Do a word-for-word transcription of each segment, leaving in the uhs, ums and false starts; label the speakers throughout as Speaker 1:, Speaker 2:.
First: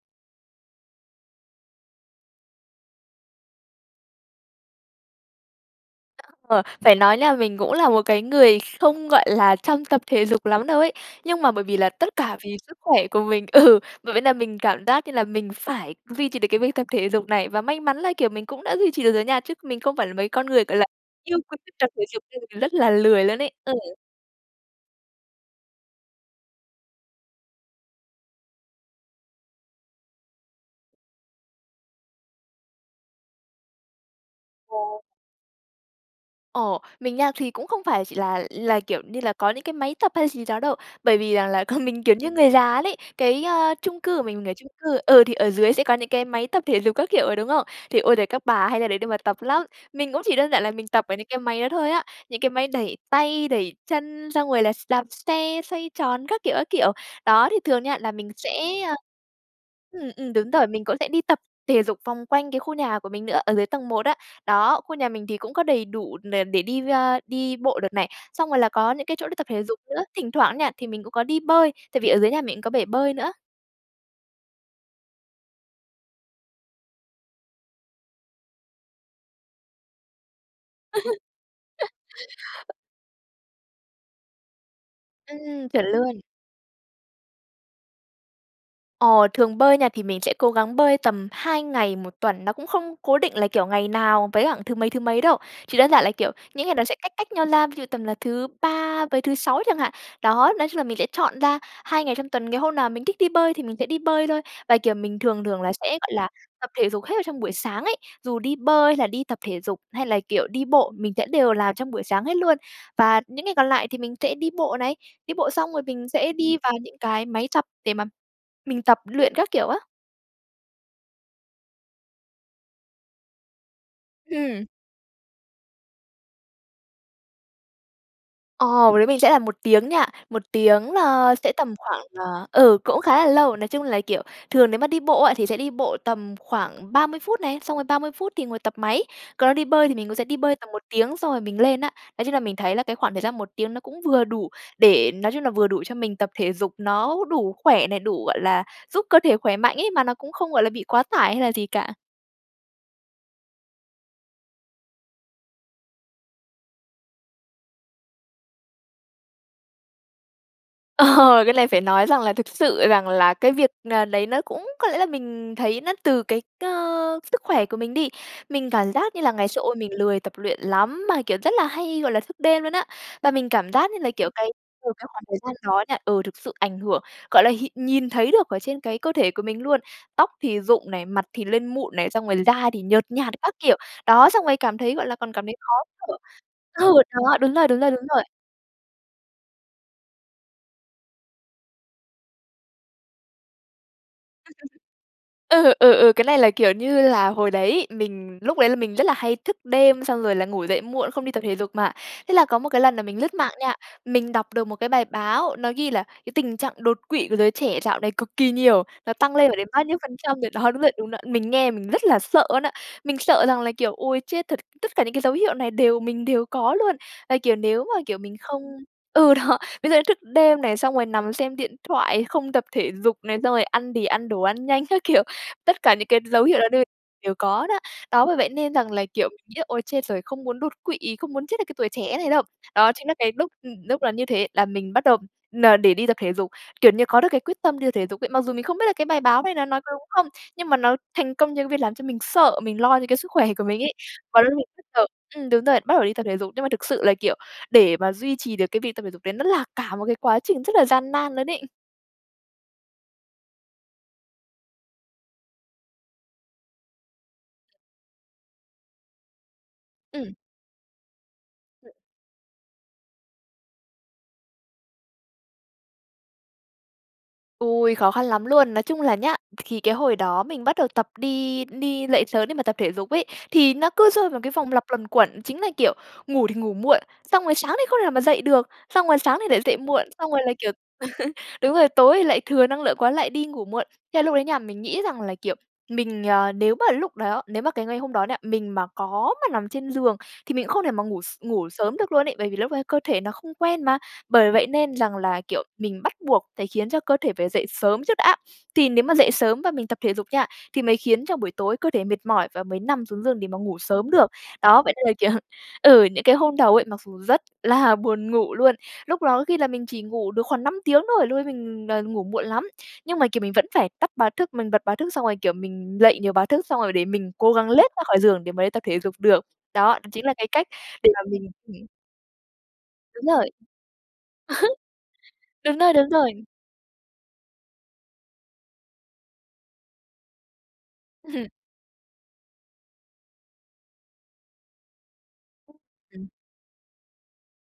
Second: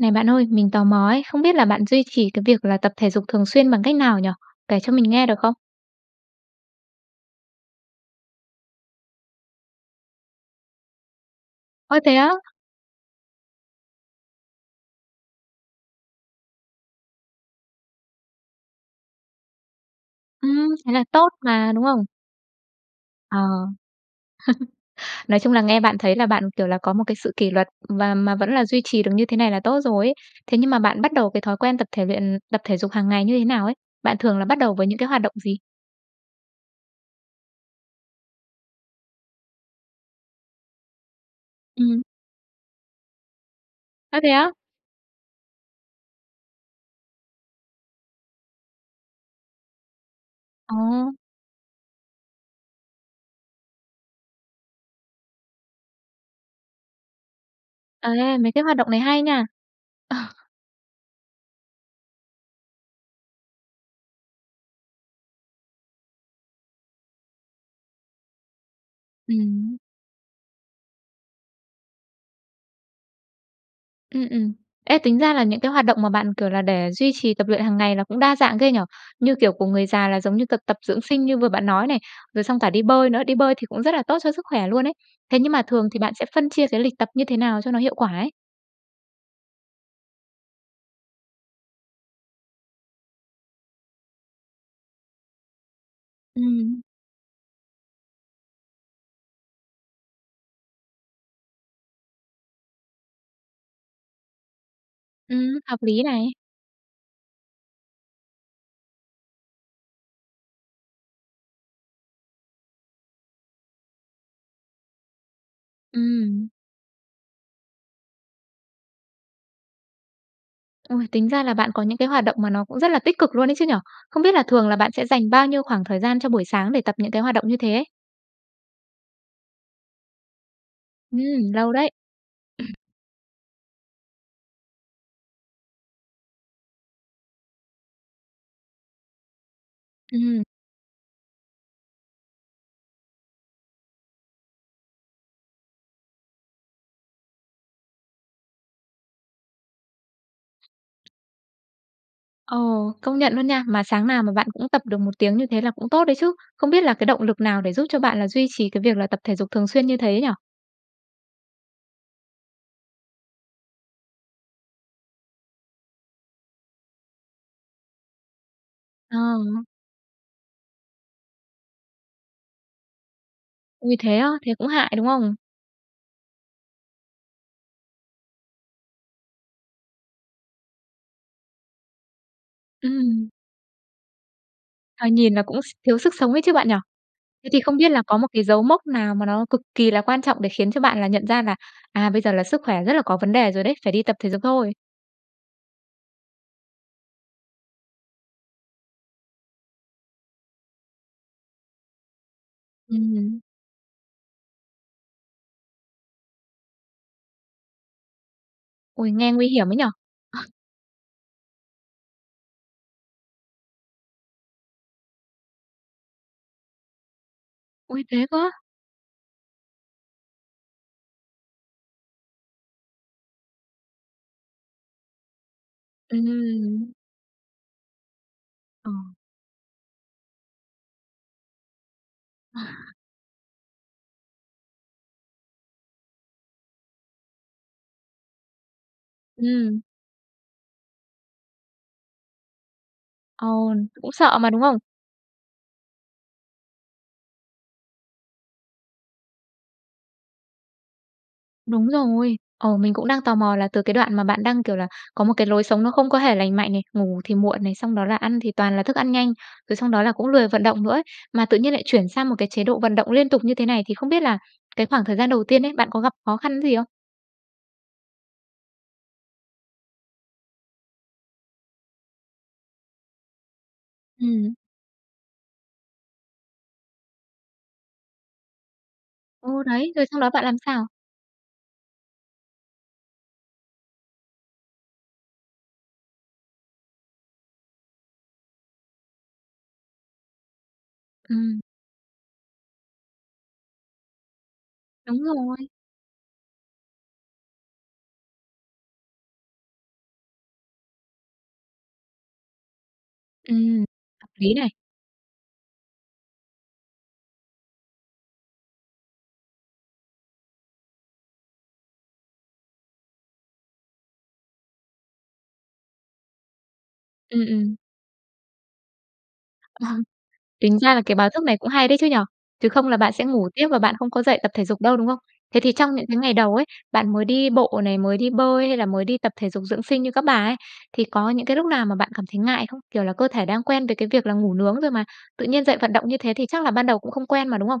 Speaker 1: Này bạn ơi, mình tò mò ấy, không biết là bạn duy trì cái việc là tập thể dục thường xuyên bằng cách nào nhỉ? Kể cho mình nghe được không?
Speaker 2: [unintelligible] Phải nói nha, mình cũng là một cái người không, gọi là, chăm tập thể dục lắm đâu ấy nhưng mà bởi vì là
Speaker 1: Ôi, thế
Speaker 2: tất
Speaker 1: á?
Speaker 2: cả vì sức khỏe của mình, ừ, bởi vậy là mình cảm giác như là mình phải duy trì được cái việc tập thể dục này. Và may mắn là, kiểu, mình cũng đã duy trì được rồi nha, chứ mình không phải là mấy con người,
Speaker 1: Ừm,
Speaker 2: gọi là,
Speaker 1: thế là tốt
Speaker 2: yêu quý
Speaker 1: mà,
Speaker 2: việc
Speaker 1: đúng
Speaker 2: tập thể
Speaker 1: không?
Speaker 2: dục nên là mình rất là lười
Speaker 1: Ờ.
Speaker 2: luôn ấy. Ừ.
Speaker 1: Nói chung là nghe bạn thấy là bạn, kiểu, là có một cái sự kỷ luật và mà vẫn là duy trì được như thế này là tốt rồi ấy. Thế nhưng mà bạn bắt đầu cái thói quen tập thể luyện tập thể dục hàng ngày như thế nào ấy? Bạn thường là bắt đầu
Speaker 2: Ờ.
Speaker 1: với những cái hoạt động gì?
Speaker 2: Ồ, mình nha, thì cũng không phải chỉ là là, kiểu như là, có những cái máy tập hay gì đó đâu bởi vì rằng là còn mình
Speaker 1: Ừm.
Speaker 2: kiểu như người già luôn ấy, cái, a, chung cư
Speaker 1: Ơ,
Speaker 2: của
Speaker 1: thế
Speaker 2: mình mình
Speaker 1: á?
Speaker 2: ở chung cư, ừ, thì ở dưới sẽ có những cái máy tập thể dục các kiểu ấy, đúng không? Thì, ôi giời, các bà hay ra đấy để mà tập lắm. Mình cũng chỉ đơn giản là
Speaker 1: Ờ.
Speaker 2: mình tập ở những cái máy đó thôi á, những cái máy đẩy tay, đẩy chân, xong rồi là s đạp xe đạp xe, xoay tròn, các kiểu, các kiểu. Đó, thì thường nha, là mình
Speaker 1: Ê,
Speaker 2: sẽ
Speaker 1: mấy cái hoạt động này hay nha.
Speaker 2: ừm,
Speaker 1: Ờ.
Speaker 2: ừm, đúng rồi, mình cũng sẽ đi tập thể dục vòng quanh cái khu nhà của mình nữa, ở dưới tầng một á. Đó, khu nhà mình thì cũng có đầy đủ đ để đi ra đi bộ đợt này, xong rồi là có những cái chỗ đi tập thể
Speaker 1: Ừm.
Speaker 2: dục nữa. Thỉnh thoảng nha, thì mình cũng có đi bơi, tại vì ở dưới nhà mình cũng có bể bơi nữa.
Speaker 1: Ừm, ừm. Ê, tính ra là những cái hoạt động mà bạn, kiểu là, để duy trì tập luyện hằng ngày là cũng đa dạng ghê nhỉ? Như kiểu của người già là giống như tập tập dưỡng sinh như vừa bạn nói này, rồi xong cả đi bơi nữa. Đi bơi thì cũng rất là tốt cho sức khỏe luôn ấy. Thế nhưng mà
Speaker 2: Ừm, chuẩn
Speaker 1: thường thì bạn
Speaker 2: luôn.
Speaker 1: sẽ phân chia cái lịch tập như thế nào cho nó hiệu quả ấy?
Speaker 2: Ờ, thường bơi nha, thì mình sẽ cố gắng bơi tầm hai ngày một tuần. Nó cũng không cố định là, kiểu, ngày nào với cả thứ mấy, thứ mấy đâu. Chỉ đơn giản là, kiểu, những ngày
Speaker 1: Ừm.
Speaker 2: đó sẽ cách cách nhau ra. Ví dụ tầm là thứ Ba với thứ Sáu chẳng hạn. Đó, nói chung là mình sẽ chọn ra hai ngày trong tuần, ngày hôm nào mình thích đi bơi thì mình sẽ đi bơi thôi. Và, kiểu, mình thường
Speaker 1: Ừm,
Speaker 2: thường là
Speaker 1: hợp
Speaker 2: sẽ,
Speaker 1: lý
Speaker 2: gọi là,
Speaker 1: này.
Speaker 2: tập thể dục hết vào trong buổi sáng ấy. Dù đi bơi hay là đi tập thể dục hay là, kiểu, đi bộ, mình sẽ đều làm trong buổi sáng hết luôn. Và những ngày còn lại thì mình sẽ đi bộ này. Đi bộ xong rồi mình sẽ
Speaker 1: Ừm.
Speaker 2: đi vào những cái máy tập để mà mình tập luyện các kiểu, á.
Speaker 1: Ôi, tính ra là bạn có những cái hoạt động mà nó cũng rất là tích cực luôn ấy chứ nhỉ. Không biết là
Speaker 2: Hừm.
Speaker 1: thường là bạn sẽ dành bao nhiêu khoảng thời gian cho buổi sáng để tập những cái hoạt động như thế ấy?
Speaker 2: Ồ, đối với mình sẽ là một tiếng nha. một tiếng là
Speaker 1: Ừm,
Speaker 2: sẽ
Speaker 1: lâu
Speaker 2: tầm
Speaker 1: đấy.
Speaker 2: khoảng, ờ, ừ, cũng khá là lâu. Nói chung là, kiểu, thường nếu mà đi bộ á, thì sẽ đi bộ tầm khoảng ba mươi phút này. Xong rồi ba mươi phút thì ngồi tập máy. Còn đó đi bơi thì mình cũng sẽ đi
Speaker 1: Ừm.
Speaker 2: bơi tầm một tiếng xong rồi mình lên, á. Nói chung là mình thấy là cái khoảng thời gian một tiếng nó cũng vừa đủ để, nói chung là vừa đủ cho mình tập thể dục. Nó đủ khỏe này, đủ, gọi là, giúp cơ thể khỏe mạnh, ấy, mà nó cũng không, gọi là, bị quá tải hay là gì cả.
Speaker 1: Ờ, công nhận luôn nha. Mà sáng nào mà bạn cũng tập được một tiếng như thế là cũng tốt đấy chứ. Không biết là cái động lực nào để giúp cho bạn là duy trì cái việc là tập thể dục thường xuyên như thế nhỉ?
Speaker 2: Ờ, cái lày phải nói rằng là thực sự rằng là cái việc n đấy nó cũng có lẽ là mình thấy nó từ cái cơ sức khỏe của mình đi. Mình cảm giác
Speaker 1: Ờ.
Speaker 2: như là ngày xưa, ôi, mình lười tập luyện lắm, mà, kiểu, rất là hay, gọi là, thức đêm luôn á. Bà mình cảm giác
Speaker 1: Ui
Speaker 2: như là,
Speaker 1: thế á,
Speaker 2: kiểu, cái
Speaker 1: thế cũng
Speaker 2: từ
Speaker 1: hại, đúng
Speaker 2: cái khoảng
Speaker 1: không?
Speaker 2: thời gian đó nha, ừ, thực sự ảnh hưởng, gọi là, hiện nhìn thấy được ở trên cái cơ thể của mình luôn. Tóc thì rụng này, mặt thì lên mụn này, xong rồi da thì nhợt
Speaker 1: Ừm.
Speaker 2: nhạt các kiểu. Đó, xong rồi cảm thấy,
Speaker 1: Ờ,
Speaker 2: gọi là, còn
Speaker 1: nhìn là
Speaker 2: cảm thấy
Speaker 1: cũng s
Speaker 2: khó
Speaker 1: thiếu sức
Speaker 2: thở.
Speaker 1: sống ấy chứ bạn nhỉ?
Speaker 2: Ừ, đó,
Speaker 1: Thế
Speaker 2: đúng
Speaker 1: thì
Speaker 2: rồi,
Speaker 1: không
Speaker 2: đúng rồi,
Speaker 1: biết là
Speaker 2: đúng
Speaker 1: có
Speaker 2: rồi!
Speaker 1: một cái dấu mốc nào mà nó cực kỳ là quan trọng để khiến cho bạn là nhận ra là, à, bây giờ là sức khỏe rất là có vấn đề rồi đấy, phải đi tập thể dục thôi?
Speaker 2: Ừ, ừ, ừ, cái này là, kiểu như là, hồi đấy mình lúc lấy là mình rất là hay thức đêm xong rồi là ngủ dậy muộn, không đi tập thể dục mà. Thế là có một cái lần là mình lướt
Speaker 1: Ừm.
Speaker 2: mạng nha, mình đọc được một cái bài báo, nó ghi là "cái tình trạng đột quỵ của giới trẻ dạo này cực kỳ nhiều,
Speaker 1: Ôi,
Speaker 2: nó
Speaker 1: nghe
Speaker 2: tăng
Speaker 1: nguy
Speaker 2: lên phải
Speaker 1: hiểm
Speaker 2: đến
Speaker 1: ấy nhỉ!
Speaker 2: bao nhiêu phần
Speaker 1: Ờ.
Speaker 2: trăm rồi" đó, đúng rồi, đúng đó! Mình nghe mình rất là sợ luôn á, mình sợ rằng là, kiểu: "ôi, chết thật, tất cả những cái dấu hiệu này đều mình đều có luôn". Là, kiểu, nếu mà,
Speaker 1: Ui,
Speaker 2: kiểu,
Speaker 1: thế
Speaker 2: mình
Speaker 1: cơ á?
Speaker 2: không ừ, đó, ví dụ như thức đêm này, xong rồi nằm xem điện thoại, không tập thể dục này, xong rồi ăn thì ăn đồ ăn nhanh các kiểu. Tất cả những cái dấu hiệu đó đều
Speaker 1: Ừm.
Speaker 2: đều có đó. Đó, bởi vậy nên
Speaker 1: Ờ.
Speaker 2: rằng là, kiểu, mình nghĩ là "ôi, chết rồi, không muốn đột quỵ, không muốn chết ở cái tuổi trẻ thế này đâu". Đó chính là cái lúc, ừm, lúc là như thế là mình bắt đầu là n để đi tập thể dục, kiểu như, có được cái quyết tâm đi thể dục ấy. Mặc dù mình không biết là cái bài báo này nó
Speaker 1: Ừm.
Speaker 2: nói có đúng không, nhưng mà nó thành công cho cái việc làm cho mình sợ, mình lo cho cái sức khỏe của mình
Speaker 1: Ồn,
Speaker 2: ấy.
Speaker 1: cũng sợ
Speaker 2: Có
Speaker 1: mà,
Speaker 2: lúc
Speaker 1: đúng
Speaker 2: mình
Speaker 1: không?
Speaker 2: rất sợ ửm, đúng rồi, bắt đầu đi tập thể dục. Nhưng mà thực sự là, kiểu, để mà duy trì được cái việc tập thể dục đấy nó là cả một cái quá trình rất là gian nan luôn ấy!
Speaker 1: Đúng rồi. Ờ, mình cũng đang tò mò là từ cái đoạn mà bạn đang, kiểu là, có một cái lối sống nó không có hề lành mạnh này, ngủ thì muộn này, xong đó là ăn thì toàn là thức ăn nhanh, rồi xong đó là cũng
Speaker 2: Ừm.
Speaker 1: lười vận động nữa á, mà tự nhiên lại chuyển sang một cái chế độ vận động liên tục như thế này thì không biết là cái khoảng thời gian đầu tiên ấy, bạn có gặp khó khăn gì không?
Speaker 2: Ôi, khó khăn lắm luôn! Nói chung là nhá, th khì cái hồi đó mình bắt đầu tập đi đi lậy sớm để mà tập thể dục ấy, thì nó cứ rơi vào cái
Speaker 1: Ừm.
Speaker 2: vòng lặp luẩn quẩn. Chính là kiểu ngủ thì ngủ muộn, xong rồi sáng thì không thể nào mà dậy được, xong rồi sáng thì lại
Speaker 1: Ô,
Speaker 2: dậy
Speaker 1: đấy.
Speaker 2: muộn,
Speaker 1: Rồi xong đó
Speaker 2: xong rồi
Speaker 1: bạn
Speaker 2: là,
Speaker 1: làm
Speaker 2: kiểu
Speaker 1: sao?
Speaker 2: đúng rồi, tối thì lại thừa năng lượng quá lại đi ngủ muộn. Thế là lúc đấy nha, mình nghĩ rằng là, kiểu, mình ờ, nếu mà lúc đó nếu mà cái ngày hôm đó nha, mình mà có mà nằm trên giường thì mình cũng không thể mà ngủ s
Speaker 1: Ừm.
Speaker 2: ngủ sớm được luôn ấy, bởi vì lúc ấy cơ thể nó không quen mà. Bởi vậy nên rằng
Speaker 1: Đúng
Speaker 2: là, kiểu,
Speaker 1: rồi.
Speaker 2: mình bắt buộc phải khiến cho cơ thể phải dậy sớm trước đã. Thì nếu mà dậy sớm và mình tập thể dục nha, thì mới khiến cho buổi tối cơ thể mệt mỏi và mới nằm xuống giường để mà ngủ
Speaker 1: Ừm,
Speaker 2: sớm
Speaker 1: hợp
Speaker 2: được.
Speaker 1: lý này.
Speaker 2: Đó, vậy nên là, kiểu ừ, những cái hôm đầu ấy, mặc dù rất là buồn ngủ luôn, lúc đó có khi là mình chỉ ngủ được khoảng năm tiếng thôi, lúc ấy mình, ờ, ngủ muộn lắm, nhưng mà, kiểu, mình vẫn phải tắt báo thức, mình bật báo thức xong rồi kiểu mình lậy nhiều báo thức xong rồi để mình
Speaker 1: Ừm,
Speaker 2: cố gắng
Speaker 1: ừm.
Speaker 2: lết ra khỏi giường để mà đi tập thể dục được.
Speaker 1: Ờ.
Speaker 2: Đó, đó chính là cái cách
Speaker 1: Tính ra là
Speaker 2: để
Speaker 1: cái
Speaker 2: mà
Speaker 1: báo thức
Speaker 2: mình
Speaker 1: này cũng
Speaker 2: ừm.
Speaker 1: hay đấy chứ nhỉ. Chứ không là bạn
Speaker 2: Đúng
Speaker 1: sẽ ngủ
Speaker 2: rồi.
Speaker 1: tiếp và bạn không có dậy tập thể dục đâu, đúng không? Thế thì
Speaker 2: Đúng rồi,
Speaker 1: trong những
Speaker 2: đúng
Speaker 1: cái ngày
Speaker 2: rồi.
Speaker 1: đầu ấy, bạn mới đi bộ này, mới đi bơi hay là mới đi tập thể dục dưỡng sinh như các bà ấy, thì có những
Speaker 2: Ừm.
Speaker 1: cái lúc nào mà bạn cảm thấy ngại không? Kiểu là cơ thể đang quen với cái việc là ngủ nướng rồi mà, tự nhiên dậy vận động như
Speaker 2: Ừm.
Speaker 1: thế thì chắc là ban đầu cũng không quen mà, đúng không?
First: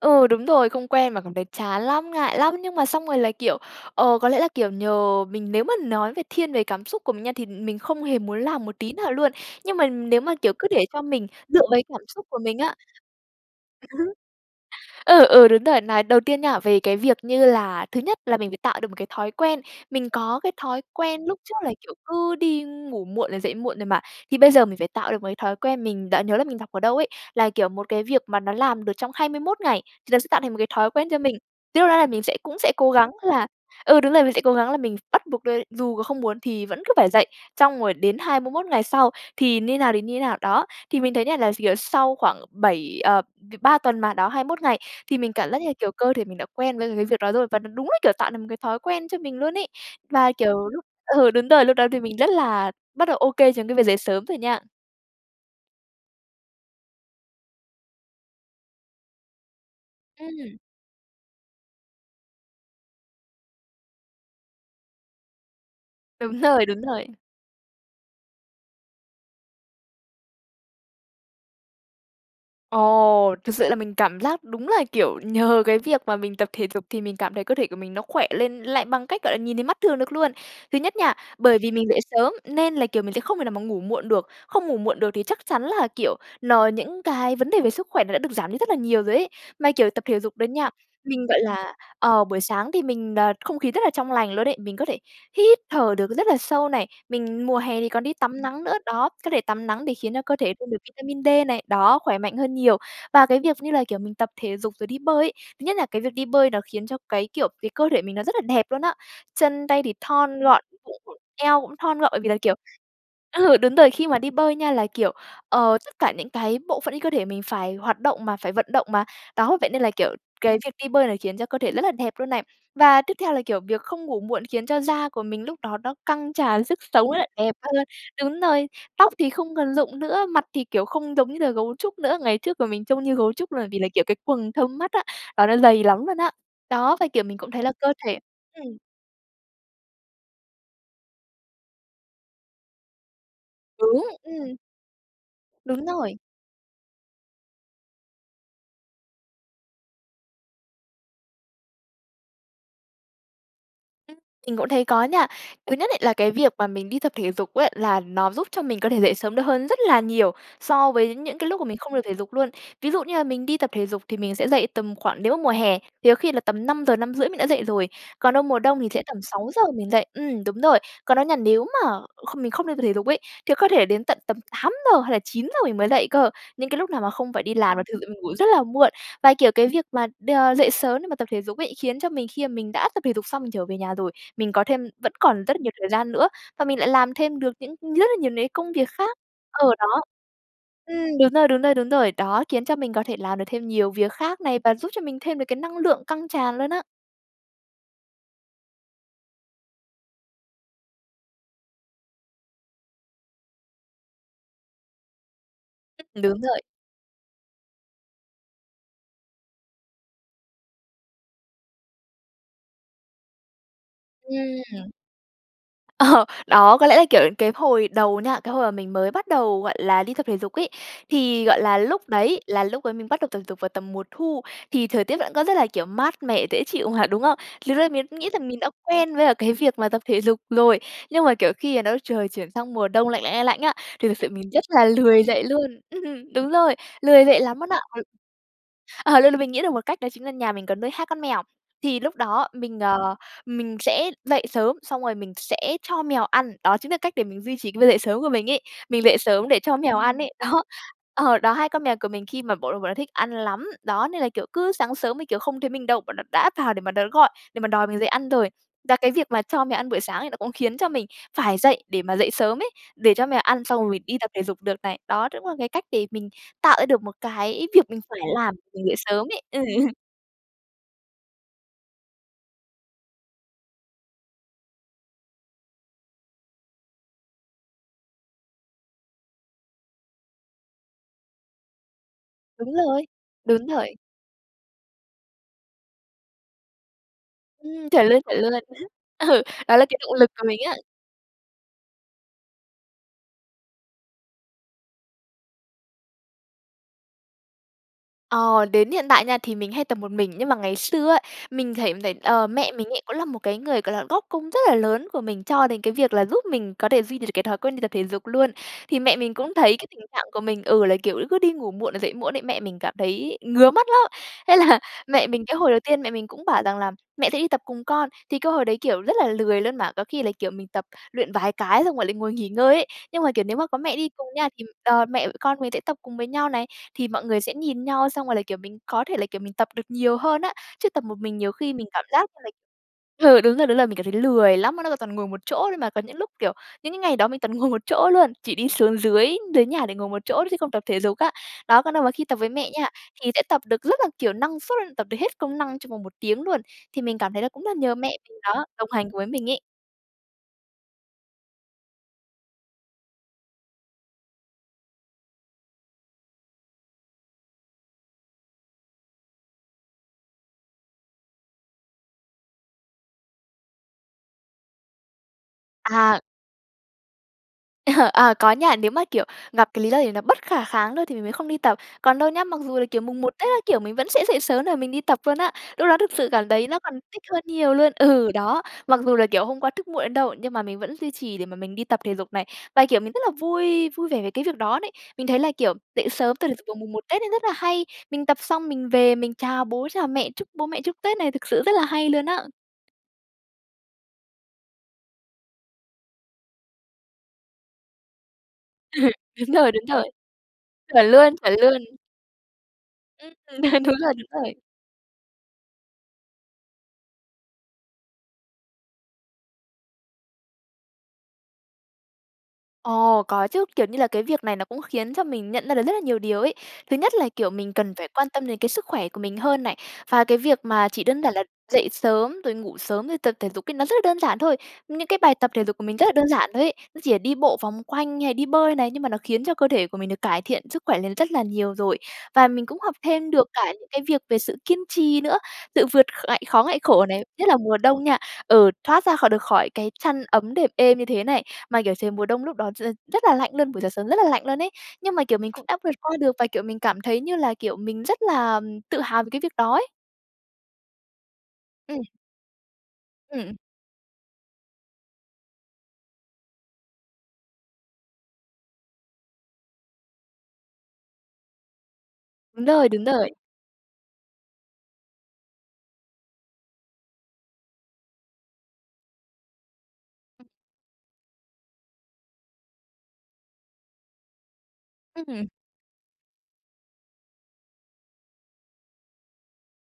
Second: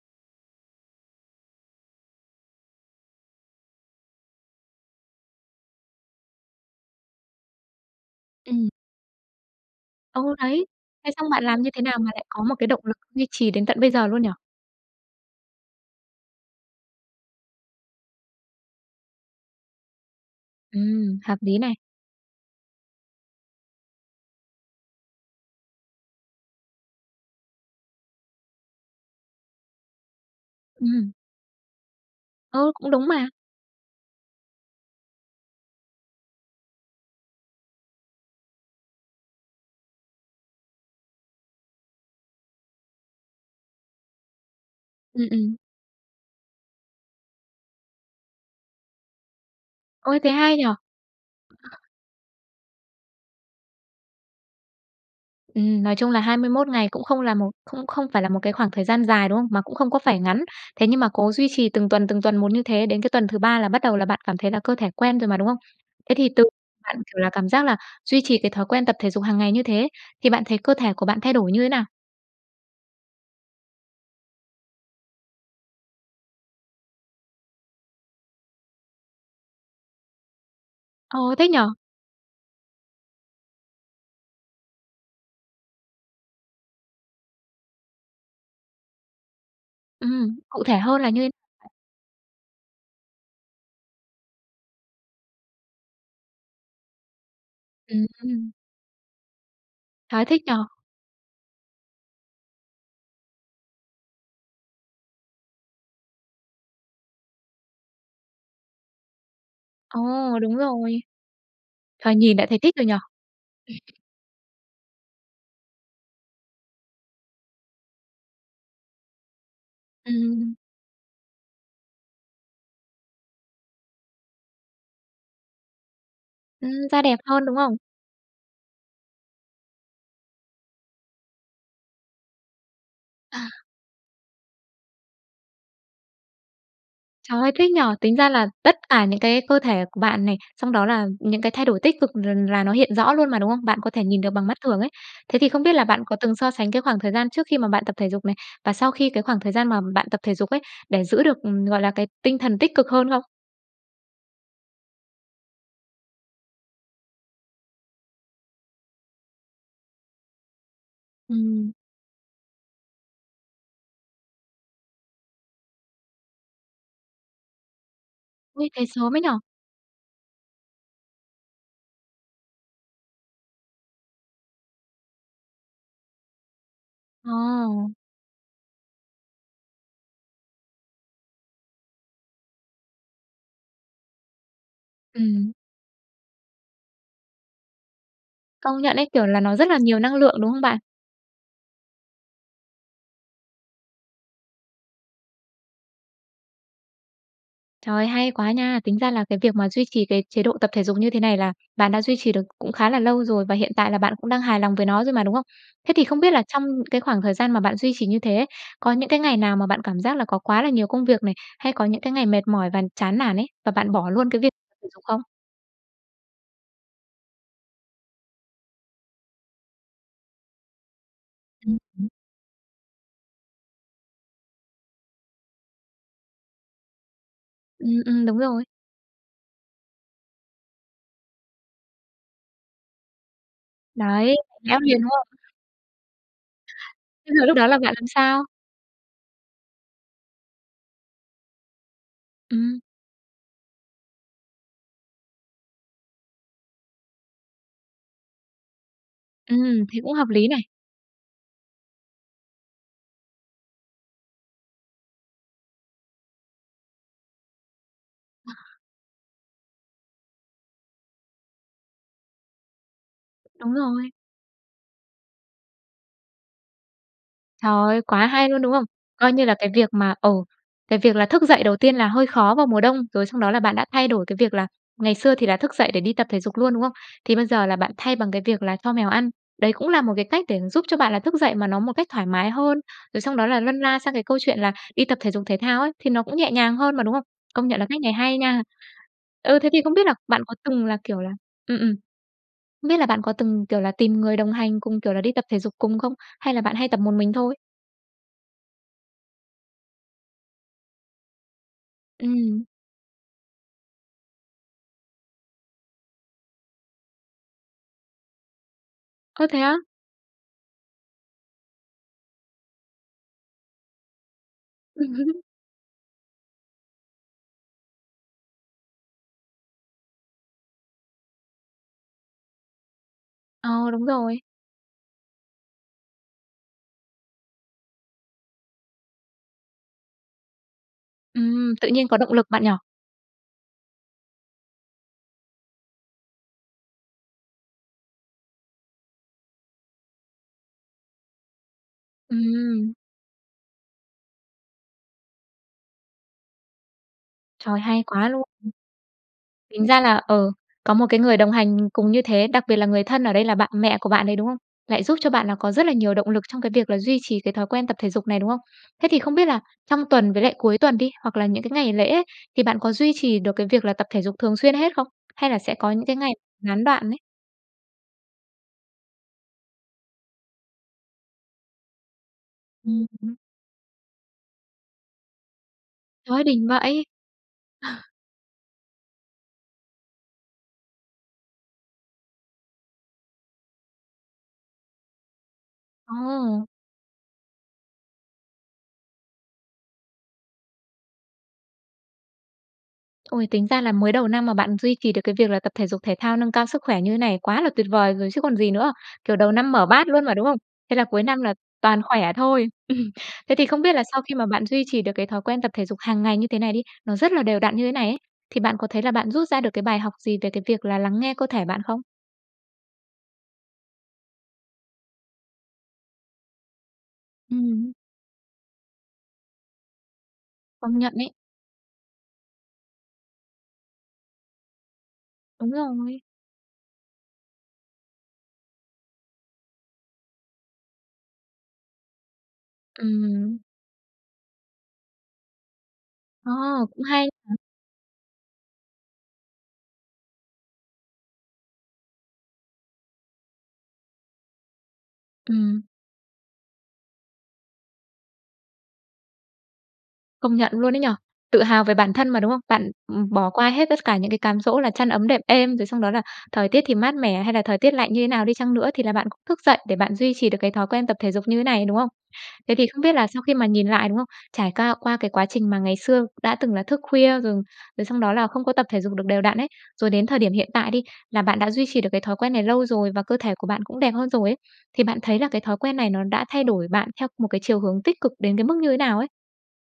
Speaker 2: Ừ, đúng rồi. Không quen mà cảm thấy chán lắm, ngại lắm. Nhưng mà xong rồi là, kiểu, ờ có lẽ là, kiểu, nhờ mình nếu mà nói về thiên về cảm xúc của mình nha thì mình không hề muốn làm
Speaker 1: Ừm.
Speaker 2: một tí nào luôn. Nhưng mà nếu
Speaker 1: Ờ,
Speaker 2: mà, kiểu,
Speaker 1: đấy.
Speaker 2: cứ để cho
Speaker 1: Thế
Speaker 2: mình
Speaker 1: xong bạn
Speaker 2: dựa
Speaker 1: làm
Speaker 2: vào
Speaker 1: như thế
Speaker 2: cái
Speaker 1: nào
Speaker 2: cảm
Speaker 1: mà lại
Speaker 2: xúc của
Speaker 1: có một
Speaker 2: mình
Speaker 1: cái
Speaker 2: á
Speaker 1: động lực duy trì đến tận bây giờ luôn nhỉ?
Speaker 2: Ừ, ừ, đúng rồi. Nói đầu tiên nha, về cái việc như là thứ nhất, là mình phải tạo được một cái thói quen. Mình có cái thói
Speaker 1: Ừm,
Speaker 2: quen
Speaker 1: hợp
Speaker 2: lúc trước
Speaker 1: lý
Speaker 2: là,
Speaker 1: này.
Speaker 2: kiểu, cứ đi ngủ muộn rồi dậy muộn rồi mà. Thì bây giờ mình phải tạo được một cái thói quen mình đã nhớ là mình đọc ở đâu ấy, là kiểu, một cái việc mà nó làm được trong hai mươi mốt ngày, thì nó sẽ tạo thành một cái thói quen
Speaker 1: Ừm.
Speaker 2: cho mình. Trước đây, là mình sẽ cũng
Speaker 1: Ờ,
Speaker 2: sẽ
Speaker 1: cũng
Speaker 2: cố
Speaker 1: đúng
Speaker 2: gắng
Speaker 1: mà.
Speaker 2: là ừ, đúng rồi, mình sẽ cố gắng là mình ph bắt buộc, ơ, dù có không muốn thì vẫn cứ phải dậy xong rồi đến hai mươi mốt ngày sau thì như thế nào thì như thế nào, đó. Thì mình thấy nha, là s kiểu, sau khoảng bảy, ờ v ba tuần mà, đó hai mốt ngày thì
Speaker 1: Ừm,
Speaker 2: mình cảm
Speaker 1: ừm.
Speaker 2: giác như, kiểu, cơ thể mình đã quen với cái việc đó rồi. Và nó đúng là, kiểu, tạo được một cái thói quen cho mình luôn ấy.
Speaker 1: Ôi, thế
Speaker 2: Và,
Speaker 1: hay nhỉ.
Speaker 2: kiểu, lúc ừ, đúng rồi, lúc đó thì mình rất là bắt đầu ô kê trong cái việc dậy sớm rồi nha.
Speaker 1: Ừm, nói chung là hai mươi mốt ngày cũng không là một không không phải là một cái khoảng thời gian dài, đúng không? Mà cũng không có phải ngắn.
Speaker 2: Ừm.
Speaker 1: Thế nhưng mà cố duy trì từng tuần, từng tuần một như thế, đến cái tuần thứ ba là bắt đầu là bạn cảm thấy là cơ thể quen rồi mà, đúng không? Thế thì
Speaker 2: Đúng
Speaker 1: từ
Speaker 2: rồi, đúng
Speaker 1: bạn,
Speaker 2: rồi.
Speaker 1: kiểu là, cảm giác là duy trì cái thói quen tập thể dục hằng ngày như thế, thì bạn thấy cơ thể của bạn thay đổi như thế nào?
Speaker 2: Ồ! Thực sự là mình cảm giác đúng là, kiểu, nhờ cái việc mà mình tập thể dục thì mình cảm thấy cơ thể của mình nó khỏe lên lại bằng cách, gọi là, nhìn thấy mắt thường được luôn. Thứ nhất nha,
Speaker 1: Ồ, thích nhỉ!
Speaker 2: bởi vì mình dậy sớm nên là, kiểu, mình sẽ không thể nào mà ngủ muộn được, không ngủ muộn được thì chắc chắn là, kiểu, nó những cái vấn đề về sức khỏe nó đã được giảm đi rất là nhiều rồi ấy. Mà, kiểu, tập thể dục
Speaker 1: Ừm,
Speaker 2: đó
Speaker 1: cụ
Speaker 2: nha,
Speaker 1: thể hơn là
Speaker 2: mình,
Speaker 1: như
Speaker 2: gọi là, ờ, buổi sáng thì mình, ờ, không khí rất là trong lành luôn ấy, mình có thể hít thở được rất là sâu này. Mình mùa hè thì còn đi tắm
Speaker 1: Ừm.
Speaker 2: nắng nữa, đó, có thể tắm nắng để khiến cho
Speaker 1: Trời,
Speaker 2: cơ
Speaker 1: thích nhỉ!
Speaker 2: thể thêm được vitamin D này, đó, khỏe mạnh hơn nhiều. Và cái việc như là, kiểu, mình tập thể dục rồi đi bơi ấy, thứ nhất là cái việc đi bơi nó khiến cho cái, kiểu, cái cơ thể mình nó rất là đẹp luôn á. Chân tay thì
Speaker 1: Ồ,
Speaker 2: thon
Speaker 1: đúng
Speaker 2: gọn, bụng
Speaker 1: rồi.
Speaker 2: [unintelligible] eo cũng thon gọn
Speaker 1: Thoạt
Speaker 2: bởi vì là
Speaker 1: nhìn đã
Speaker 2: kiểu
Speaker 1: thấy thích rồi nhỉ?
Speaker 2: ừ, đúng rồi, khi mà đi bơi nha là, kiểu, ờ, tất cả những cái bộ phận trên cơ thể mình phải hoạt động mà, phải vận động mà. Đó, vậy nên là, kiểu,
Speaker 1: Ừm.
Speaker 2: cái việc đi bơi này khiến cho cơ thể rất là đẹp luôn này. Và tiếp theo là, kiểu, việc không ngủ muộn khiến cho da của mình lúc đó nó căng tràn sức
Speaker 1: Ừm, da
Speaker 2: sống
Speaker 1: đẹp
Speaker 2: á,
Speaker 1: hơn,
Speaker 2: đẹp
Speaker 1: đúng không?
Speaker 2: hơn, đúng rồi, tóc thì không còn rụng nữa, mặt thì kiểu không giống như là gấu trúc nữa. Ngày trước mặt mình trông như gấu
Speaker 1: À.
Speaker 2: trúc là vì là, kiểu, cái quầng thâm mắt á, đó, nó dày lắm luôn á. Đó, và, kiểu, mình
Speaker 1: Trời
Speaker 2: cũng
Speaker 1: ơi,
Speaker 2: thấy
Speaker 1: thích
Speaker 2: là
Speaker 1: nhỉ!
Speaker 2: cơ
Speaker 1: Tính
Speaker 2: thể
Speaker 1: ra là
Speaker 2: ừm.
Speaker 1: tất cả những cái cơ thể của bạn này, xong đó là những cái thay đổi tích cực l là nó hiện rõ luôn mà, đúng không? Bạn có thể
Speaker 2: Đúng,
Speaker 1: nhìn được bằng mắt
Speaker 2: ừm.
Speaker 1: thường ấy. Thế thì không biết là
Speaker 2: Đúng
Speaker 1: bạn có
Speaker 2: rồi.
Speaker 1: từng so sánh cái khoảng thời gian trước khi mà bạn tập thể dục này, và sau khi cái khoảng thời gian mà bạn tập thể dục ấy, để giữ được, ừm, gọi là, cái tinh thần tích cực hơn không?
Speaker 2: Mình cũng thấy có nha. Thứ nhất ấy, là cái việc mà mình đi tập thể dục á, là nó giúp cho mình có thể dậy sớm được hơn rất là nhiều so với những cái lúc mà
Speaker 1: Ừm.
Speaker 2: mình không được thể dục luôn. Ví dụ như là mình đi tập thể dục thì mình sẽ dậy tầm khoảng nếu mà mùa hè thì có khi là tầm năm giờ, năm rưỡi mình đã dậy rồi. Còn đâu mùa
Speaker 1: Ôi,
Speaker 2: đông
Speaker 1: dậy
Speaker 2: thì sẽ
Speaker 1: sớm
Speaker 2: tầm
Speaker 1: ấy nhỉ?
Speaker 2: sáu giờ mình dậy ừm, đúng rồi. Còn đó nha nếu mà kh mình không đi tập thể dục ấy, thì có thể đến tận tầm tám giờ hay là chín giờ mình mới dậy cơ. Những cái lúc nào mà không phải đi làm là
Speaker 1: Ờ.
Speaker 2: thực sự mình ngủ rất là muộn. Và, kiểu, cái việc mà đ dậy sớm để mà tập thể dục ấy, khiến cho mình khi mà mình đã tập thể dục xong mình trở về nhà rồi, mình có thêm vẫn còn
Speaker 1: Ừm.
Speaker 2: rất là nhiều thời gian nữa, và mình lại làm thêm được những rất là nhiều những cái công
Speaker 1: Công
Speaker 2: việc
Speaker 1: nhận ấy,
Speaker 2: khác
Speaker 1: kiểu, là nó
Speaker 2: ờ,
Speaker 1: rất là nhiều
Speaker 2: đó.
Speaker 1: năng lượng, đúng không bạn?
Speaker 2: Ừm, đúng rồi, đúng rồi, đúng rồi. Đó, khiến cho mình có thể làm được thêm nhiều việc khác này và giúp cho mình thêm được cái năng lượng căng tràn luôn á.
Speaker 1: Trời ơi, hay quá nha! Tính ra là cái việc mà duy trì cái chế độ tập thể dục như thế này là bạn đã duy trì được cũng khá là lâu rồi và hiện tại là bạn cũng đang hài lòng với nó rồi mà, đúng không? Thế thì không biết
Speaker 2: Đúng
Speaker 1: là trong
Speaker 2: rồi.
Speaker 1: cái khoảng thời gian mà bạn duy trì như thế, có những cái ngày nào mà bạn cảm giác là có quá là nhiều công việc này, hay có những cái ngày mệt mỏi và chán nản ấy, và bạn bỏ luôn cái việc thể
Speaker 2: Ừm.
Speaker 1: dục không?
Speaker 2: Ờ, đó, có lẽ là, kiểu, cái hồi đầu nha, cái hồi mà mình mới bắt đầu, gọi là, đi tập thể dục ấy, thì, gọi là, lúc
Speaker 1: [unintelligible]
Speaker 2: đấy là lúc đấy mình bắt đầu tập thể dục vào tầm mùa thu thì thời tiết vẫn có rất là, kiểu, mát mẻ, dễ chịu mà, đúng không? Lúc đấy
Speaker 1: Ừm,
Speaker 2: mình cũng
Speaker 1: ừm,
Speaker 2: nghĩ
Speaker 1: đúng
Speaker 2: rằng mình
Speaker 1: rồi.
Speaker 2: đã quen với cả cái việc mà tập thể dục rồi, nhưng mà, kiểu, khi nó trời chuyển sang mùa đông lạnh, lạnh, lạnh, lạnh á, thì thực sự
Speaker 1: Đấy,
Speaker 2: mình rất
Speaker 1: méo
Speaker 2: là
Speaker 1: liền, đúng
Speaker 2: lười
Speaker 1: không?
Speaker 2: dậy luôn. Ừm, đúng rồi, lười
Speaker 1: Thế
Speaker 2: dậy
Speaker 1: rồi lúc
Speaker 2: lắm
Speaker 1: đó
Speaker 2: luôn
Speaker 1: là
Speaker 2: ạ.
Speaker 1: bạn làm
Speaker 2: [unintelligible]
Speaker 1: sao?
Speaker 2: À, luôn là mình nghĩ được một cách đó chính là nhà mình có nuôi hai con mèo, thì lúc đó mình,
Speaker 1: Ừm.
Speaker 2: ờ, mình sẽ dậy sớm, xong rồi mình sẽ cho mèo ăn, đó chính là cách để mình duy trì cái việc dậy sớm của mình ấy, mình dậy sớm để cho
Speaker 1: Ừm,
Speaker 2: mèo
Speaker 1: thế cũng
Speaker 2: ăn
Speaker 1: hợp
Speaker 2: ấy,
Speaker 1: lý này.
Speaker 2: đó ờ, đó, hai con mèo của mình khi mà bọn bọn nó thích ăn lắm, đó, nên là, kiểu, cứ sáng sớm nên, kiểu, không thấy mình đâu, bọn nó đã vào để mà nó gọi để mà đòi mình dậy ăn rồi. Đà cái việc mà cho mèo ăn buổi sáng ấy, nó cũng khiến cho mình phải dậy để mà dậy sớm ấy, để cho mèo ăn
Speaker 1: Đúng
Speaker 2: xong rồi mình
Speaker 1: rồi.
Speaker 2: đi tập thể dục được này, đó cũng là cái cách để mình tạo ra được một cái
Speaker 1: Trời
Speaker 2: việc
Speaker 1: ơi,
Speaker 2: mình phải
Speaker 1: quá hay
Speaker 2: làm,
Speaker 1: luôn, đúng
Speaker 2: mình
Speaker 1: không?
Speaker 2: dậy sớm
Speaker 1: Coi
Speaker 2: ấy,
Speaker 1: như là
Speaker 2: ừm.
Speaker 1: cái việc mà, ừ, cái việc là thức dậy đầu tiên là hơi khó vào mùa đông, rồi xong đó là bạn đã thay đổi cái việc là ngày xưa thì là thức dậy để đi tập thể dục luôn, đúng không? Thì bây giờ là bạn thay bằng cái việc là cho mèo ăn, đấy cũng là một cái cách để giúp cho bạn là thức dậy mà nó một cách thoải mái
Speaker 2: Đúng
Speaker 1: hơn,
Speaker 2: rồi,
Speaker 1: rồi xong đó là
Speaker 2: đúng
Speaker 1: lân
Speaker 2: rồi.
Speaker 1: la sang cái câu chuyện là đi tập thể dục thể thao ấy, thì nó cũng nhẹ nhàng hơn mà, đúng không? Công nhận là
Speaker 2: Ừm,
Speaker 1: cách
Speaker 2: chuẩn
Speaker 1: này
Speaker 2: luôn,
Speaker 1: hay
Speaker 2: chuẩn luôn.
Speaker 1: nha!
Speaker 2: Ừ,
Speaker 1: Ừ, thế
Speaker 2: đó
Speaker 1: thì
Speaker 2: là
Speaker 1: không
Speaker 2: cái
Speaker 1: biết
Speaker 2: động
Speaker 1: là
Speaker 2: lực
Speaker 1: bạn
Speaker 2: của
Speaker 1: có
Speaker 2: mình á!
Speaker 1: từng là, kiểu là ừm, ừm, không biết là bạn có từng, kiểu là, tìm người đồng hành cùng, kiểu là, đi tập thể dục cùng không? Hay là bạn hay tập một mình thôi?
Speaker 2: Ờ, đến hiện tại nha thì mình hay tập một mình, nhưng mà ngày xưa á, mình thấy thấy, ờ,
Speaker 1: Ừm.
Speaker 2: mẹ mình ấy cũng là một cái người, gọi là, góp công rất là lớn của mình cho đến cái việc là giúp mình có thể duy đ được cái thói quen đi tập thể dục luôn. Thì mẹ mình
Speaker 1: Ơ,
Speaker 2: cũng
Speaker 1: thế á?
Speaker 2: thấy cái tình trạng của mình ừ, là kiểu cứ đi ngủ muộn là dậy muộn ấy, mẹ mình cảm thấy ngứa mắt lắm. Thế là mẹ mình cái hồi đầu tiên mẹ mình cũng bảo rằng là "Mẹ sẽ đi tập cùng con." Thì cái hồi đấy, kiểu, rất là lười luôn mà, có khi là, kiểu, mình tập luyện vài cái xong rồi lại ngồi nghỉ ngơi ấy. Nhưng mà kiểu nếu mà có
Speaker 1: Ờ,
Speaker 2: mẹ
Speaker 1: đúng
Speaker 2: đi cùng
Speaker 1: rồi.
Speaker 2: nha, thì, ờ, mẹ con mình sẽ tập cùng với nhau này, thì mọi người sẽ nhìn nhau, xong rồi là, kiểu, mình có thể là, kiểu, mình tập được nhiều hơn á. Chứ tập một mình nhiều khi
Speaker 1: Ừm,
Speaker 2: mình
Speaker 1: tự
Speaker 2: cảm
Speaker 1: nhiên có
Speaker 2: giác
Speaker 1: động
Speaker 2: như là
Speaker 1: lực bạn nhỉ?
Speaker 2: ừ, đúng rồi, đúng rồi, mình cảm thấy lười lắm. Nó nó toàn ngồi một chỗ thôi mà, có những lúc, kiểu, những cái ngày đó mình toàn ngồi một chỗ luôn, chỉ đi xuống dưới dưới nhà để ngồi một chỗ thôi chứ không tập thể dục á. Đó, còn đâu mà khi tập với mẹ nha,
Speaker 1: Ừm.
Speaker 2: thì sẽ tập được rất là, kiểu, năng suất, tập được hết công năng trong vòng một tiếng luôn. Thì mình cảm thấy là cũng là
Speaker 1: Trời,
Speaker 2: nhờ
Speaker 1: hay
Speaker 2: mẹ
Speaker 1: quá
Speaker 2: mình
Speaker 1: luôn!
Speaker 2: đó, đồng hành với mình ấy.
Speaker 1: Tính ra là, ờ, có một cái người đồng hành cùng như thế, đặc biệt là người thân, ở đây là bạn mẹ của bạn đấy, đúng không? Lại giúp cho bạn là có rất là nhiều động lực trong cái việc là duy trì cái thói quen tập thể dục này, đúng không? Thế thì không biết là trong tuần với lại cuối tuần đi, hoặc là những cái ngày lễ ấy, thì bạn có duy trì được cái việc là tập thể dục thường xuyên hết không? Hay là sẽ có những cái
Speaker 2: À.
Speaker 1: ngày gián đoạn ấy?
Speaker 2: Ờ. À, có nha. Nếu mà, kiểu, gặp cái lý do gì nó bất khả kháng thôi, thì mình mới không đi tập. Còn đâu nhá, mặc dù là, kiểu,
Speaker 1: Ừm
Speaker 2: Mùng 1
Speaker 1: hứm.
Speaker 2: Tết các kiểu mình vẫn sẽ dậy sớm để mình đi tập luôn á, lúc đó thực sự
Speaker 1: Trời ơi,
Speaker 2: cảm
Speaker 1: đỉnh
Speaker 2: thấy nó còn
Speaker 1: vậy!
Speaker 2: thích hơn nhiều luôn. Ừ, đó. Mặc dù là, kiểu, hôm qua thức muộn đến đâu, nhưng mà mình vẫn duy trì để mà mình đi tập thể dục này, và, kiểu, mình rất là vui vui vẻ về cái việc đó đấy. Mình thấy là, kiểu, dậy sớm tập thể
Speaker 1: Ồ!
Speaker 2: dục vào Mùng 1 Tết ấy rất là hay, mình tập xong mình về, mình chào bố, chào mẹ, chúc bố mẹ, chúc Tết này thực sự rất là hay luôn á.
Speaker 1: Ôi, tính ra là mới đầu năm mà bạn duy trì được cái việc là tập thể dục thể thao, nâng cao sức khỏe như thế này quá là tuyệt vời rồi chứ còn gì nữa.
Speaker 2: Ừ.
Speaker 1: Kiểu, đầu
Speaker 2: Đúng
Speaker 1: năm
Speaker 2: rồi, đúng
Speaker 1: mở bát
Speaker 2: rồi.
Speaker 1: luôn mà, đúng không? Thế là
Speaker 2: Chuẩn
Speaker 1: cuối
Speaker 2: luôn,
Speaker 1: năm
Speaker 2: chuẩn
Speaker 1: là
Speaker 2: luôn!
Speaker 1: toàn khỏe thôi.
Speaker 2: Ưm.
Speaker 1: Thế thì
Speaker 2: Ờ,
Speaker 1: không biết
Speaker 2: đúng
Speaker 1: là
Speaker 2: rồi,
Speaker 1: sau khi
Speaker 2: đúng
Speaker 1: mà
Speaker 2: rồi.
Speaker 1: bạn duy trì được cái thói quen tập thể dục hằng ngày như thế này đi, nó rất là đều đặn như thế này ấy, thì bạn có thấy là bạn rút ra được cái bài học gì về cái việc là lắng nghe cơ thể bạn không?
Speaker 2: Ồ, có chứ. Kiểu như là cái việc này nó cũng khiến cho mình nhận ra được rất là nhiều điều ấy. Thứ nhất là, kiểu, mình
Speaker 1: Ừm.
Speaker 2: cần phải quan tâm đến cái sức khỏe của mình hơn này, và cái việc mà
Speaker 1: Công
Speaker 2: chỉ
Speaker 1: nhận
Speaker 2: đơn
Speaker 1: ấy.
Speaker 2: giản là dậy sớm, rồi ngủ sớm, rồi tập thể dục ấy nó rất là đơn giản thôi. Những cái bài tập thể
Speaker 1: Đúng
Speaker 2: dục của mình rất là
Speaker 1: rồi.
Speaker 2: đơn giản thôi ấy, nó chỉ là đi bộ vòng quanh, hay là đi bơi này nhưng mà nó khiến cho cơ thể của mình được cải thiện sức khỏe lên rất là nhiều rồi. Và mình cũng học thêm được
Speaker 1: Ừm.
Speaker 2: cả những cái việc về sự kiên trì nữa, tự vượt kh ngại
Speaker 1: Ờ.
Speaker 2: khó, ngại
Speaker 1: Cũng
Speaker 2: khổ này.
Speaker 1: hay.
Speaker 2: Nhất là mùa đông nha, ừ, thoát ra khỏi được khỏi cái chăn ấm đệm êm như thế này, mà, kiểu, trời mùa đông lúc đó t rất là lạnh luôn, buổi sáng sớm rất là lạnh luôn ấy nhưng mà, kiểu, mình cũng đã
Speaker 1: Ừm.
Speaker 2: vượt qua được và, kiểu, mình cảm thấy như là, kiểu, mình rất là tự hào về cái việc đó ấy.
Speaker 1: Công nhận luôn ấy nhỉ. Tự hào về
Speaker 2: Ừm.
Speaker 1: bản thân mà, đúng không? Bạn, ừm, bỏ
Speaker 2: Ừm.
Speaker 1: qua hết tất cả những cái cám dỗ là chăn ấm đệm êm, rồi xong đó là thời tiết thì mát mẻ, hay là thời tiết lạnh như thế nào đi chăng nữa thì là bạn cũng thức dậy để bạn duy trì được cái thói quen tập thể dục như thế này, đúng không?
Speaker 2: Đúng
Speaker 1: Thế thì
Speaker 2: rồi,
Speaker 1: không
Speaker 2: đúng
Speaker 1: biết là
Speaker 2: rồi.
Speaker 1: sau khi mà nhìn lại, đúng không? Trải ca qua cái quá trình mà ngày xưa đã từng là thức khuya rồi, rồi xong đó là không có tập thể dục được đều đặn ấy, rồi đến thời điểm hiện tại đi, là bạn đã duy trì được cái thói quen này lâu rồi và cơ thể của bạn cũng đẹp hơn rồi ấy, thì bạn thấy
Speaker 2: Ừm.
Speaker 1: là cái thói quen này nó đã thay đổi bạn theo một cái chiều hướng tích cực đến cái mức như thế nào ấy?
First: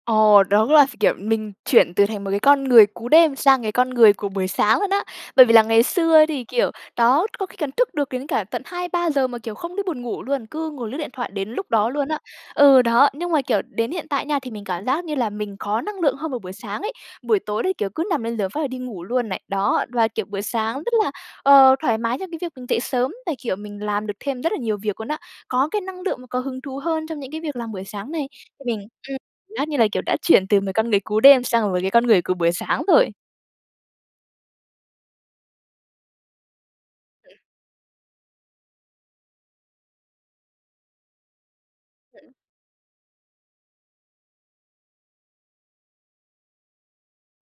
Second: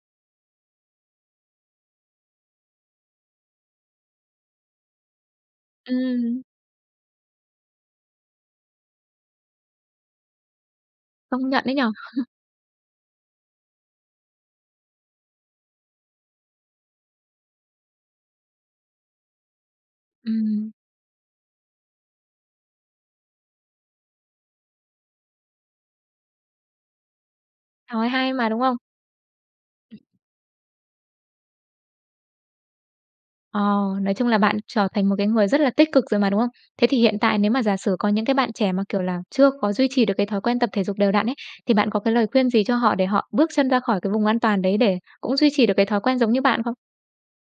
Speaker 2: Ồ, đó là, kiểu, mình chuyển từ thành một cái con người cú đêm sang cái con người của buổi sáng luôn á. Bởi vì là ngày xưa
Speaker 1: Ừm.
Speaker 2: thì, kiểu, đó, có khi cần thức được đến cả tận hai ba giờ mà, kiểu, không biết buồn ngủ luôn, cứ ngồi lướt điện thoại đến
Speaker 1: Công nhận
Speaker 2: lúc
Speaker 1: ấy nhỉ?
Speaker 2: đó luôn, á. Ờ, đó, nhưng mà, kiểu, đến hiện tại, nha, thì mình cảm giác như là mình có năng lượng hơn vào buổi sáng ấy, buổi tối đấy, kiểu, cứ nằm lên giường phát là đi ngủ luôn này, đó. Và, kiểu, buổi
Speaker 1: Ừm.
Speaker 2: sáng rất là, ờ, thoải mái trong cái việc mình dậy sớm và, kiểu, mình làm được thêm rất là nhiều việc luôn, á. Có cái năng lượng và có hứng thú hơn trong những cái việc làm buổi
Speaker 1: Trời
Speaker 2: sáng này.
Speaker 1: hay mà, đúng
Speaker 2: Thì
Speaker 1: không?
Speaker 2: mình ừm, cảm giác như là,
Speaker 1: Ừm.
Speaker 2: kiểu, đã chuyển từ một con người cú đêm sang một cái con người của buổi sáng rồi.
Speaker 1: Ờ, nói chung là bạn trở thành một cái người rất là tích cực rồi mà, đúng không? Thế thì hiện tại
Speaker 2: Ừm.
Speaker 1: nếu mà giả sử có những cái bạn trẻ mà, kiểu là, chưa có duy trì được cái thói quen tập thể dục đều đặn ấy, thì bạn có cái lời
Speaker 2: [unintelligible]
Speaker 1: khuyên gì cho họ để họ bước chân ra khỏi cái vùng an toàn đấy để cũng duy trì được cái thói quen giống như bạn không?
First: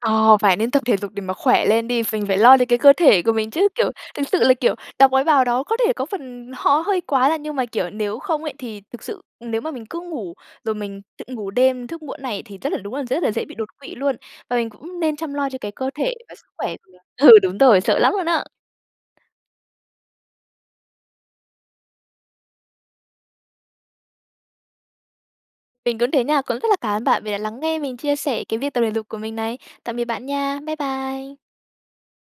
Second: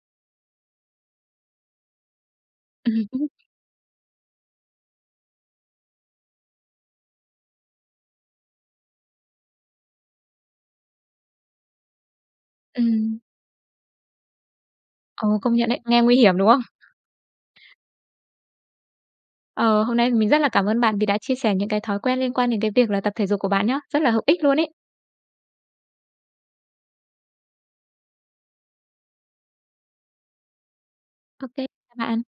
Speaker 2: Ờ, phải nên tập thể dục để mà khỏe lên đi! Phình phải lo cho cái cơ
Speaker 1: Ừm
Speaker 2: thể
Speaker 1: hứm.
Speaker 2: của mình chứ! Kiểu, thực sự là, kiểu, đọc mấy bào đó có thể có phần họ hơi quá là nhưng mà, kiểu, nếu không ấy, thì thực sự nếu mà mình cứ ngủ rồi mình tự ngủ đêm thức muộn này thì rất là đúng là
Speaker 1: Ừm.
Speaker 2: rất là dễ bị đột quỵ luôn. Và mình cũng nên
Speaker 1: Ờ,
Speaker 2: chăm lo
Speaker 1: công
Speaker 2: cho
Speaker 1: nhận
Speaker 2: cái
Speaker 1: đấy!
Speaker 2: cơ
Speaker 1: Nghe
Speaker 2: thể
Speaker 1: nguy
Speaker 2: và
Speaker 1: hiểm,
Speaker 2: sức
Speaker 1: đúng không?
Speaker 2: khỏe vừa ừ, đúng rồi, sợ lắm luôn, á!
Speaker 1: Ờ, hôm nay mình rất là cảm ơn bạn vì đã chia sẻ những cái thói quen liên quan đến cái việc là tập thể dục của bạn nhá! Rất là hữu ích luôn ấy.
Speaker 2: Mình cũng thế, nha, cũng rất là cảm ơn bạn vì đã lắng nghe mình chia sẻ cái việc tập thể dục của mình này. Tạm biệt bạn, nha. Bái bai.
Speaker 1: Ô kê, chào bạn.